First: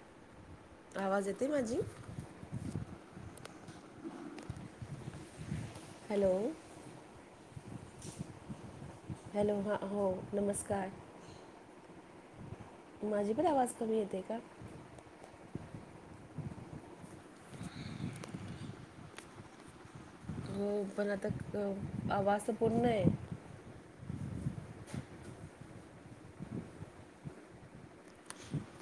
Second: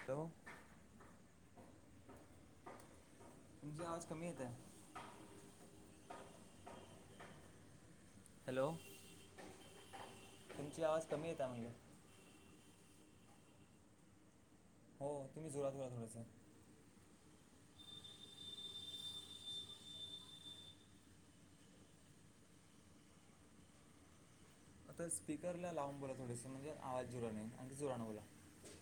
Hello आवाज येते माझी म्हणजे आवाज कमी येतय हॅलो. हॅलो हॅलो हा हो तुमची नमस्कार. आवाज कमी येत आहे म्हणलं माझी पण आवाज कमी येतेय का हो [unintelligible] हो पण आता आवाज तर पूर्ण हे स्पीकर ला लावून बोला थोडासा [unintelligible]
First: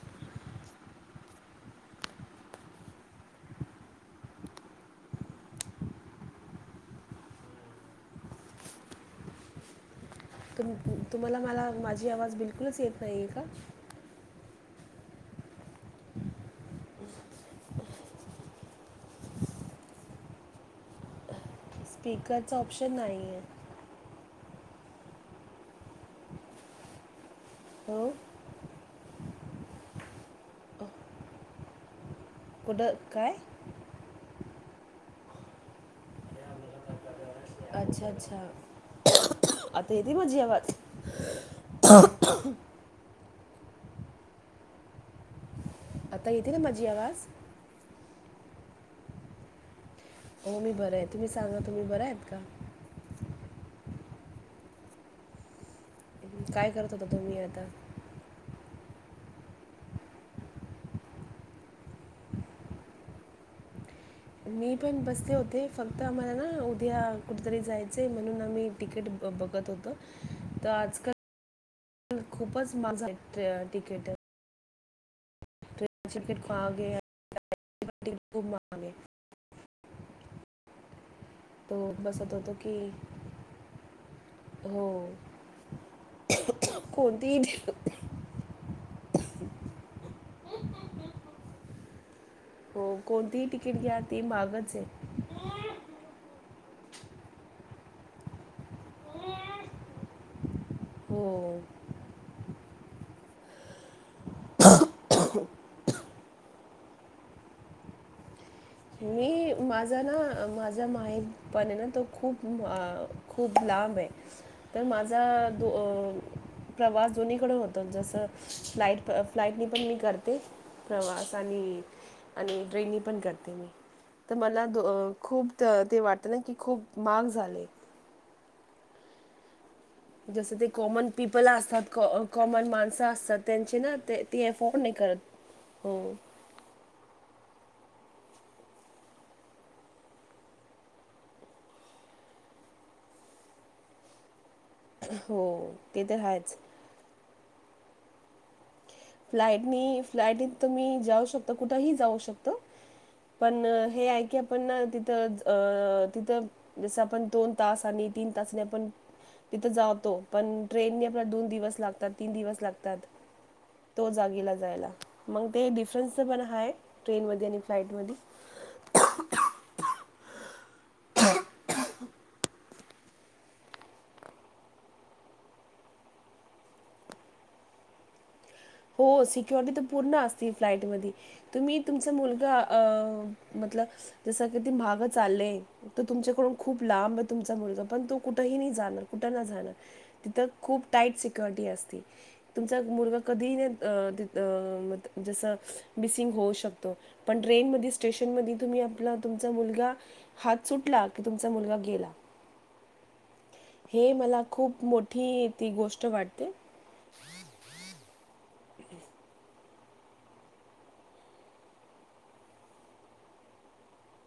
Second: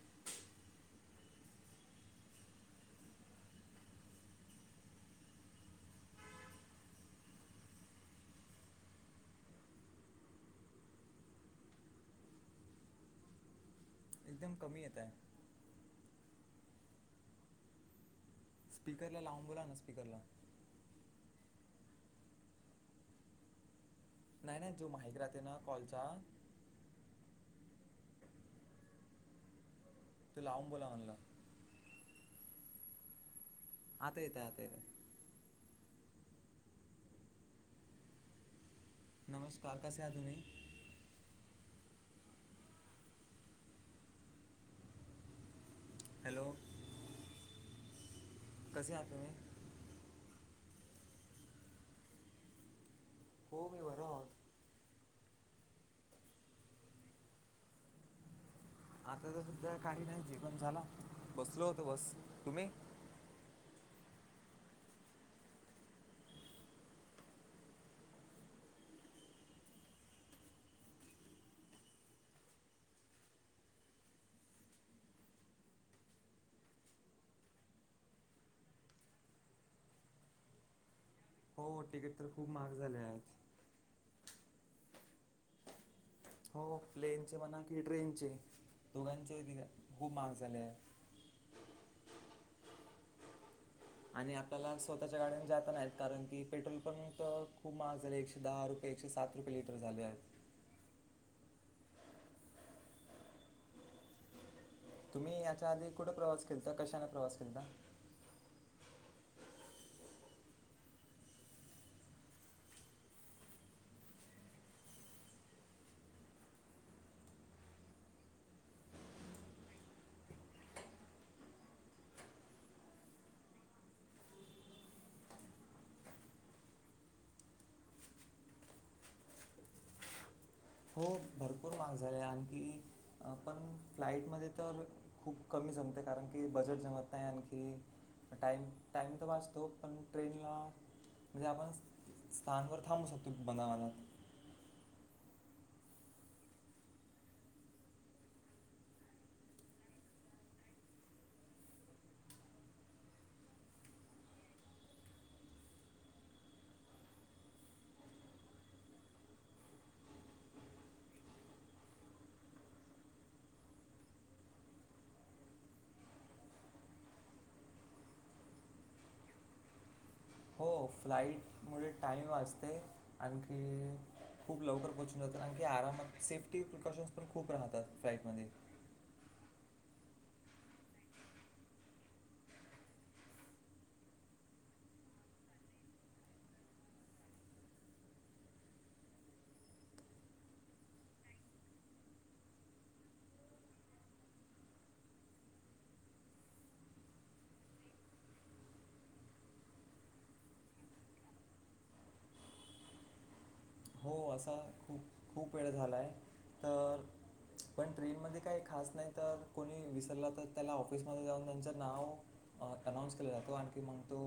तुम्हाला मला माझी आवाज बिलकुलच येत नाही हे का? कमी येत आहे स्पीकरला लावून बोला ना स्पीकरला स्पीकरचा ऑप्शन नाहीये. नाही नाही तो राहते ना कॉलचा हो तु लावून बोला म्हणला पुढ काय? आता येत आता येत अच्छा अच्छा नमस्कार आता कसे येत आहात माझी तुम्ही आवाज [unintelligible] आता येते हॅलो ना माझी आवाज कसे आहात तुम्ही? हो मी बरं आहे तुम्ही सांगा तुम्ही बरं आहेत का? हो मी बरा आहे. काय करत होता तुम्ही आता आता तर सध्या काही नाही जेवण झाला बसलो होत बस तुम्ही मी पण बसते होते फक्त आम्हाला ना उद्या कुठेतरी जायचंय म्हणून आम्ही तिकीट बघत होत तर आजकाल खूपच मज्जा येत. [inaudible] तो हो तिकीट बसत तर खूप होतो महाग की झाले आहेत हो हो प्लेनचे कोणतीही म्हणा कि ति- ट्रेनचे [unintelligible] हो कोणतीही टिकिट आणि आपल्याला स्वतःच्या गाडून जाता नाहीत कारण की पेट्रोल पण खूप महाग झाले एकशे दहा रुपये एकशे सात रुपये लिटर झाले आहेत हो मी याच्या आधी कुठं प्रवास केलता कशाने प्रवास केलता? मी माझा ना माझा माहीर पणे ना तो खूप खूप लांब आहे तर माझा दो अ प्रवास दोन्हीकडे होतो जसं फ्लाईट फ्लाईटनी पण मी करते. [unintelligible] तर मला द खूप ते वाटतं ना कि खूप महाग झाले. जसं ते कॉमन हो पीपल भरपूर असतात महाग कॉ झाले आहे कॉमन आणखी माणसं अ, असतात पण त्यांचे ना ते ती फ्लाईटमध्ये अफोर्ड तर नाही करत. खूप कमी हो जमते कारण की बजेट जमत नाही आणि की टाईम टाईम तर वाचतो पण ट्रेनला म्हणजे आपण स्थानवर थांबू शकतो बनावाला हो ते तर हायच फ्लाईटनी फ्लाईटत तुम्ही जाऊ शकता कुठेही जाऊ शकता? पण हे आहे की आपण तिथं अ तिथं जसं आपण दोन तास आणि तीन तासांनी पण तिथं जातो पण ट्रेनने आपला दोन दिवस लागतात तीन दिवस लागतात. तो जागेला जायला मग ते डिफरन्सच पण हाय ट्रेनमध्ये आणि फ्लाईटमध्ये. [unintelligible] हो फ्लाईट मुळे टाईम वाचते आणखी खूप लवकर पोचून जातो आणखी आरामात सेफ्टी प्रिकॉशन्स पण खूप राहतात फ्लाईटमध्ये. हो सिक्युरिटी तर पूर्ण असते फ्लाईट मध्ये तुम्ही तुमचा मुलगा अ जसं की मागे चाललेय तर तुमच्याकडून खूप लांब तुमचा मुलगा पण तो कुठंही जाणार कुठं नाही जाणार तिथं खुप टाईट सिक्युरिटी असते तुमचा मुलगा कधी नाही अ जसं मिसिंग होऊ शकतो पण ट्रेन मध्ये स्टेशन तुम्ही आपलं तुमचा मुलगा हात सुटला की तुमचा मुलगा गेला [unintelligible] हे हो मला असा खूप मोठी खूप ती वेळ गोष्ट झालाय वाटते. तर पण ट्रेनमध्ये काही खास नाही तर कोणी विसरला तर त्याला ऑफिसमध्ये जाऊन त्यांच नाव अनाऊन्स केलं जातं आणखी मग तो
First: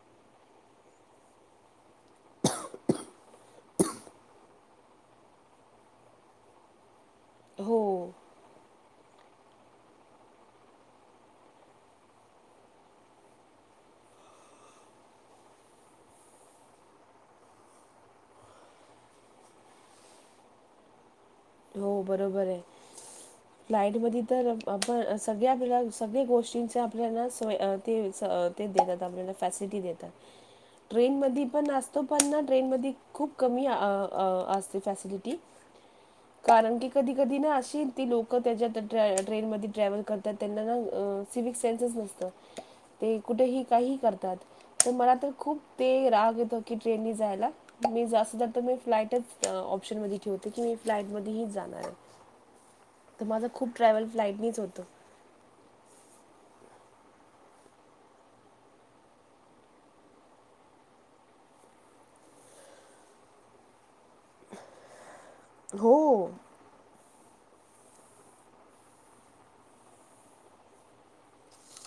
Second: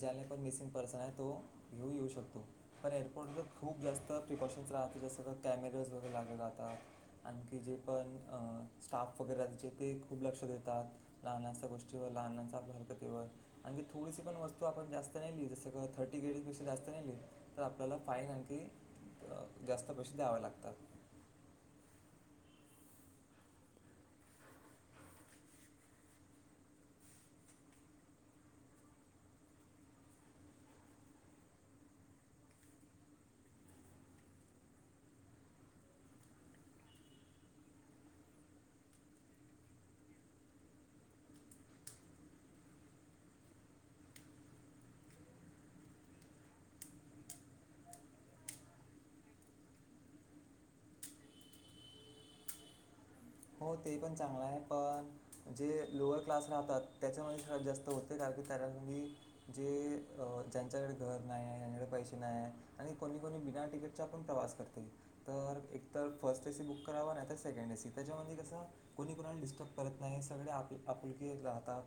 ज्याने पण मिसिंग पर्सन आहे तो घेऊन येऊ शकतो पण एअरपोर्टवर खूप जास्त प्रिकॉशन्स राहते जसं का कॅमेरेज वगैरे लागले जातात आणखी जे हो, पण अ स्टाफ वगैरे जे ते खूप लक्ष देतात लहनशा गोष्टींवर लहानांच्या प्रक्रुतीवर आणि थोडीशी पण वस्तू आपण जास्त नेली जसं थर्टीगिरी पेक्षा जास्त नेली तर आपल्याला फाइन ते जास्त पैसे द्यावे लागतात हो बरोबर आहे लाईट मध्ये तर आपण सगळे आपल्या सगळ्या गोष्टींचे आपल्याला ते ते देतात आपला फॅसिलिटी देतात ट्रेन मध्ये पण असतो पण ना ट्रेन मध्ये खूप कमी अ अ असते फॅसिलिटी [unintelligible] कारण की कधी कधी ना असे आहेत ती लोकं त्याच्या ट्रेन मध्ये ट्रॅव्हल करतात त्यांना ना सिविक सेन्सच नसतात ते कुठेही काहीही करतात तर मला तर खूप ते राग येतो की ट्रेननी जायला मी जास्त ज मी फ्लाइटच ऑप्शन मध्ये ठेवते की मी फ्लाटमध्ये जाणार आहे तर माझं खूप हो ते ट्रॅव्हल पण चांगला आहे फ्लाईटनीच होतं पण जे लोअल क्लास जातात त्याच्यामध्येच हा जात होते कारण की जे ज्यांच्याकडे घर नाही पैसे नाही आणि कोणी कोणी बिना तिकीटचा पण प्रवास करते तर एक हो तर फर्स्ट एसी बुक करावं नाही तर सेकंड एसी त्याच्यामध्ये कसं कोणी कोणाला डिस्टर्ब करत नाही सगळे आप आपुलकीे राहतात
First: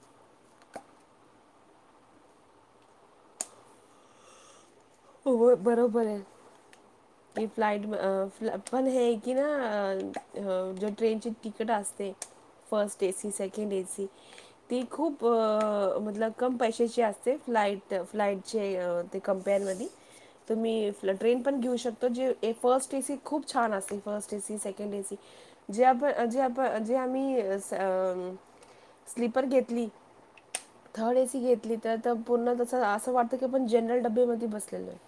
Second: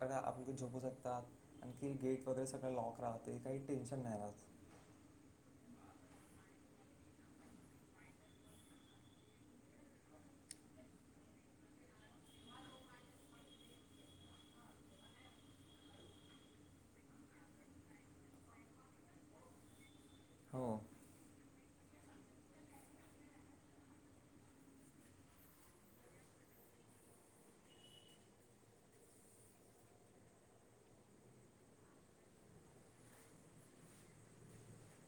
सगळं आपल्याकडे झोपू शकतात आणखी गेट वगैरे सगळं लॉक राहतात काही टेन्शन नाही राहत [unintelligible] बरोबर आहे की फ्लाइट पण हे कि ना जे ट्रेनची तिकट अस असते फर्स्ट एसी सेकंड एसी ती खूप मतलब कम पैशाची असते फ्लाईट फ्लाईटचे ते कंप्यांमध्ये हो तुम्ही ट्रेन खी जे आम्ही स्लीपर घेतली थर्ड एसी घेतली तर पूर्ण तस असं वाटत की पण जनरल डब्बे मध्ये बसलेलो आहे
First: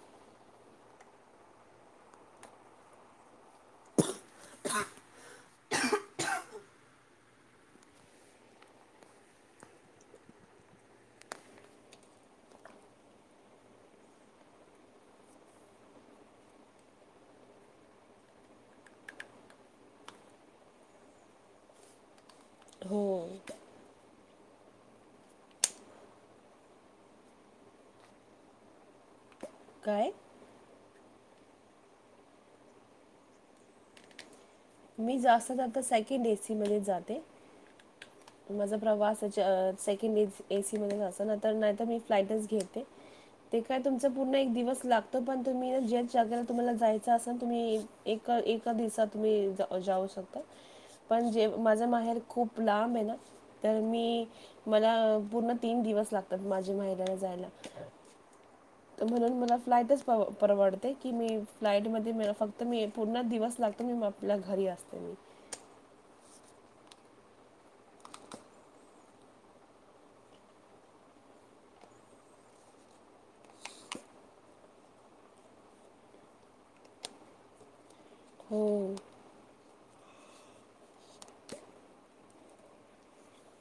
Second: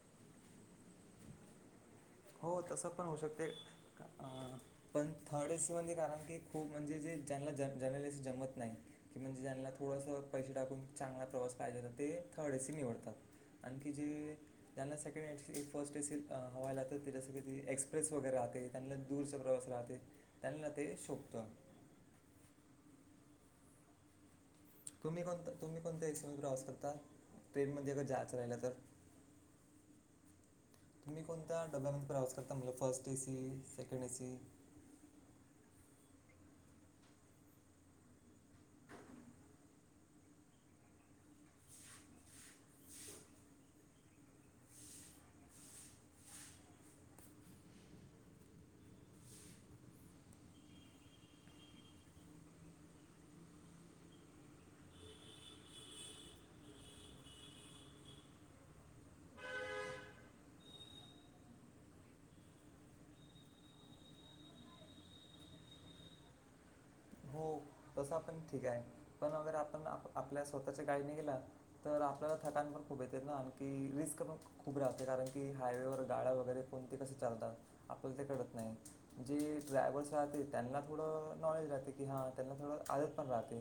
हो तस पण होऊ शकते पण थडे कारण क ख म्हणजे ज ज जमत नाही की म्हणजे ज्यांना थोड पैा चांगला प्रवास पाहिजे तर ते थर्ड एसी निवडतात आणखी जे ज्यांना सेकंड फर्स्ट अस हवायला जसं क एक्सप्रेस वगैरे राहते त्यांना दूरचा प्रवास राहते त्यांना ते शोपत [unintelligible] हो तुम्ही कोणता तुम्ही कोणत्या एक्स प्रवास करता ट्रेन मध्ये अर जायचं राहिलं तर काय तुम्ही कोणत्या डब्यामध्ये प्रवास करता म्ह first A C second AC मी जास्त सेकेंड एसी मध्ये जाते माझा प्रवास सेकंड एसी मध्ये ना तर नाहीतर मी फ्लाइटच घेते ते काय तुमचा पूर्ण एक दिवस लागतो पण तुम्ही जगेला तुम्हाला जायच असाल तुम्ही एका दिवसात मही जाऊ शकता पण जे माझा माहेर खूप लांब आहे ना तर मी मला पूर्ण तीन दिवस लागतात माझ्या माहिलाला जायला. म्हणून मला फ्लाइटच परवडते की मी फ्लाईट मध्ये फक्त मी पूर्ण दिवस लाग म आपल्या घरी असते म [unintelligible] तस पण ठीक आहे पण अगर आपण आपल्या स्वतःच्या गाडीने गेला तर आपल्याला थटण पण खूप येते ना आणखी रिस्क पण खूप राहते कारण की हायवेवर गाड्या वगैरे कोण ते कसे चालतात. आपला ते कळत हो नाही जे ड्रायव्हर्स राहतील त्यांना थोडं नॉलेज राहते की हां. त्यांना थोडं आदत पण राहते.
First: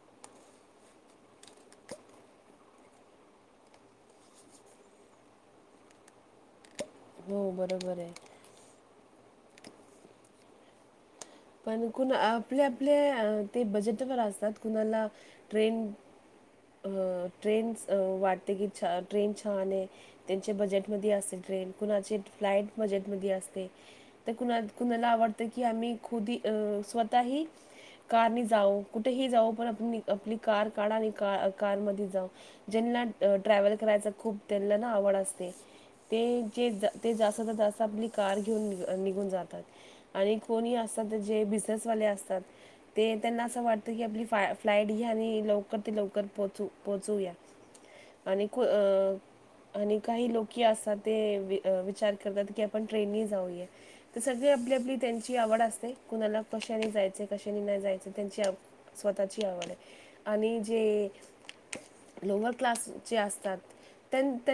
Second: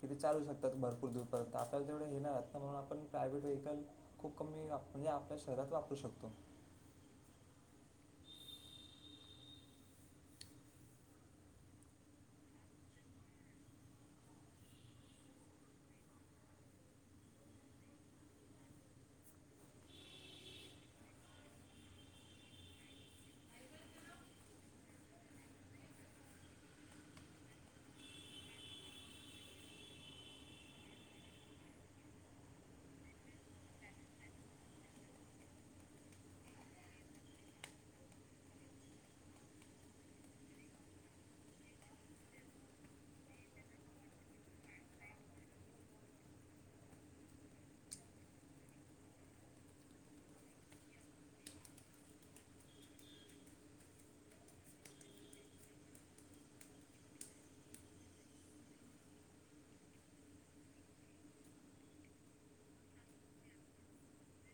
कि ते चालू शतात भरपूर दूरपर्यंत आपल्याला तेवढ घ येणार ना म्हणून आपण प्रायव्हेट वहेिकल खूप कमी म्हणजे आपल्या शरीरात वापरू शकतो. हो बरोबर आहे. पण कुण आपले आपले ते बजेटवर असतात कुणाला ट्रेन अ ट्रेन वाटते की ट्रेन छान आहे त्यांच्या बजेट मध्ये असे. ट्रेन कुणाची फ्लाईट बजेटमध्ये असते तर कुणा कुणाला आवडतं की आम्ही खुदी अ स्वतःही कार जाऊ कुठेही जाऊ पण आप आपली कार काढा आणि कार मध्ये जाऊ ज्यांनी ट्रॅवल कराय खूप त्यांना ना आवड असते. ते जास्त जास्त आपली कार घेऊन निघून जातात आणि कोणी अस. बस वा असतात ते त्यांना असं वाटत की आपली फ्लाईट घ्या आणि लवकर लव पोह पोहोचूया आणि अ आणि काही लोक असत ते विचार करतात की आपण ट्रेनने जाऊया सगळे. ब्ल्यब््यू त्यांची आवड असते. कुणाला कशानी जायच कशानी नाही जायच त्यांची स्वतःची आवड आहे आणि जे लोअ क्लासचे असतात. त्यांना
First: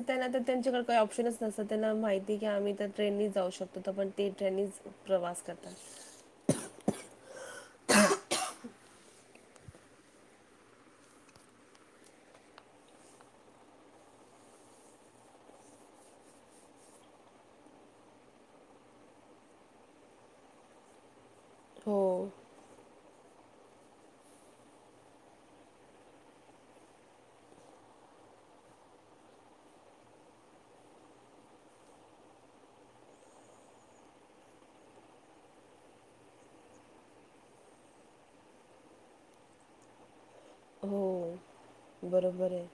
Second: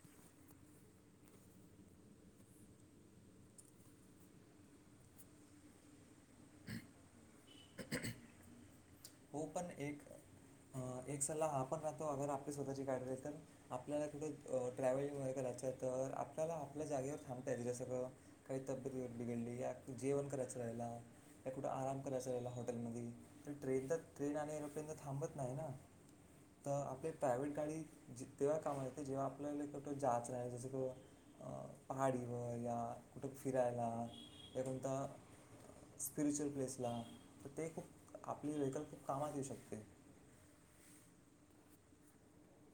त्यांच्याकडेही ऑप्शनच न त्यांना माहिती की आमही ट्रेननी जाऊ शकतो. ण ते ठ प्रवास करत. हो पण एक अ एक सल्ला हा आपण राहतो अगर आपली स्वतःची गाडी तर आपल्याला कं ट्रॅव्हलिंगगैर करायचं. तर आपल्याला आपल्या जागेवर थांबतायेते जसं काही तब्येत बिघडली जेवण करायच राहिला. का कुठं हो आराम करायचचां राला हॉटेलमध्ये तर ट्रेन तर ट्रेन आणि एरोप्लेन तर थांबत नाही ना. तर आपली प्रायव्हेट गाडी तेव्हा कामा येत जेव्हा आपल्याला क जाच नाही जसं क अ पहाडीवर या कुठं फिरायला या कोणत? स्पिरिच्युअल प्लेसला तर ते खूप आपली व्हेकल खूप कामात येऊ शकते. हो बरोबर आहे.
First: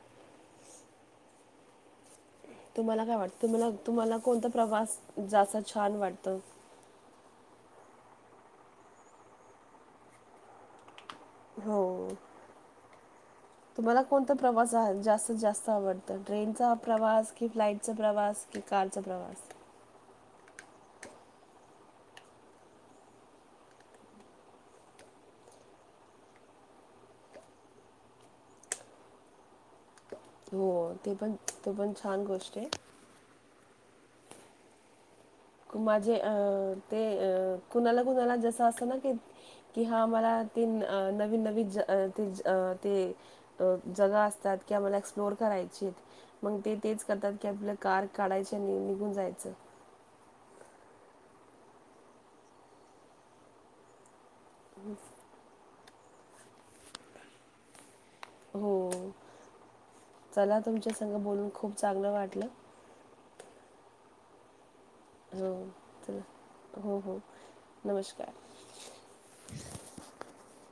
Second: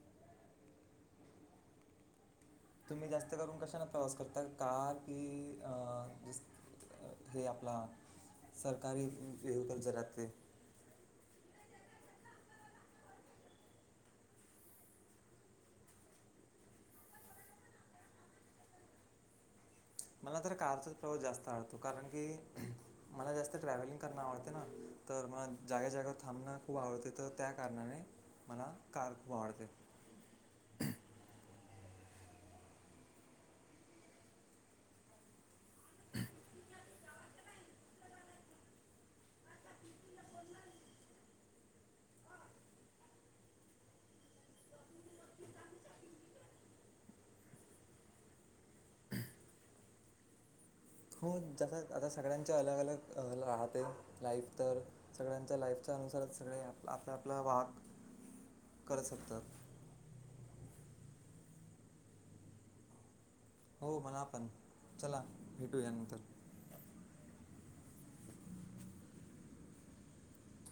तुम्हाला तुम्ही काय जास्त वाटत करून तुम्हाला कशानं प्रवास तुम्हाला करता कोणता कार प्रवास की जास्त छान अं, वाटत. जस- अं, हे आपला सरकारी वेहिकल जरात ते हो. [unintelligible] तुम्हाला कोणता प्रवास जास्तीत जास्त आवडत ट्रेनचा प्रवास कि फ्लाइटचा प्रवास कि कारचा प्रवास मला तर कारचा प्रवास जास्त आवडतो कारण की मला जास्त ट्रॅव्हलिंग करण आवडते ना. तर मला जागे जागेवर थांबणं खूप आवडते तर त्या कारणाने मला कार खूप आवडते. हो ते पण तो पण छान गोष्ट आहे. माझे अ ते अ कुणाला कुणाला जस असत ना क कि हा मला नवनवीन ते अ‌ज अ फ्लोर करायचे मग ते तेच करतात की आपलं कार काढायची आणि निघून जायचं. हो ज आता सगळ्यांच्या अलग अलग राहते लाईफ तर सगळ्यांच्या लाईफ त्यानुसारच सगळे आप आपला वाग हो. करत शकतात. चला तुमच्या संग बोलून खूप चांगलं वाटलं. हो मला पण चला हो भेटूया नंतर तर, हो- हो [inaudible] नमस्कार [inaudible]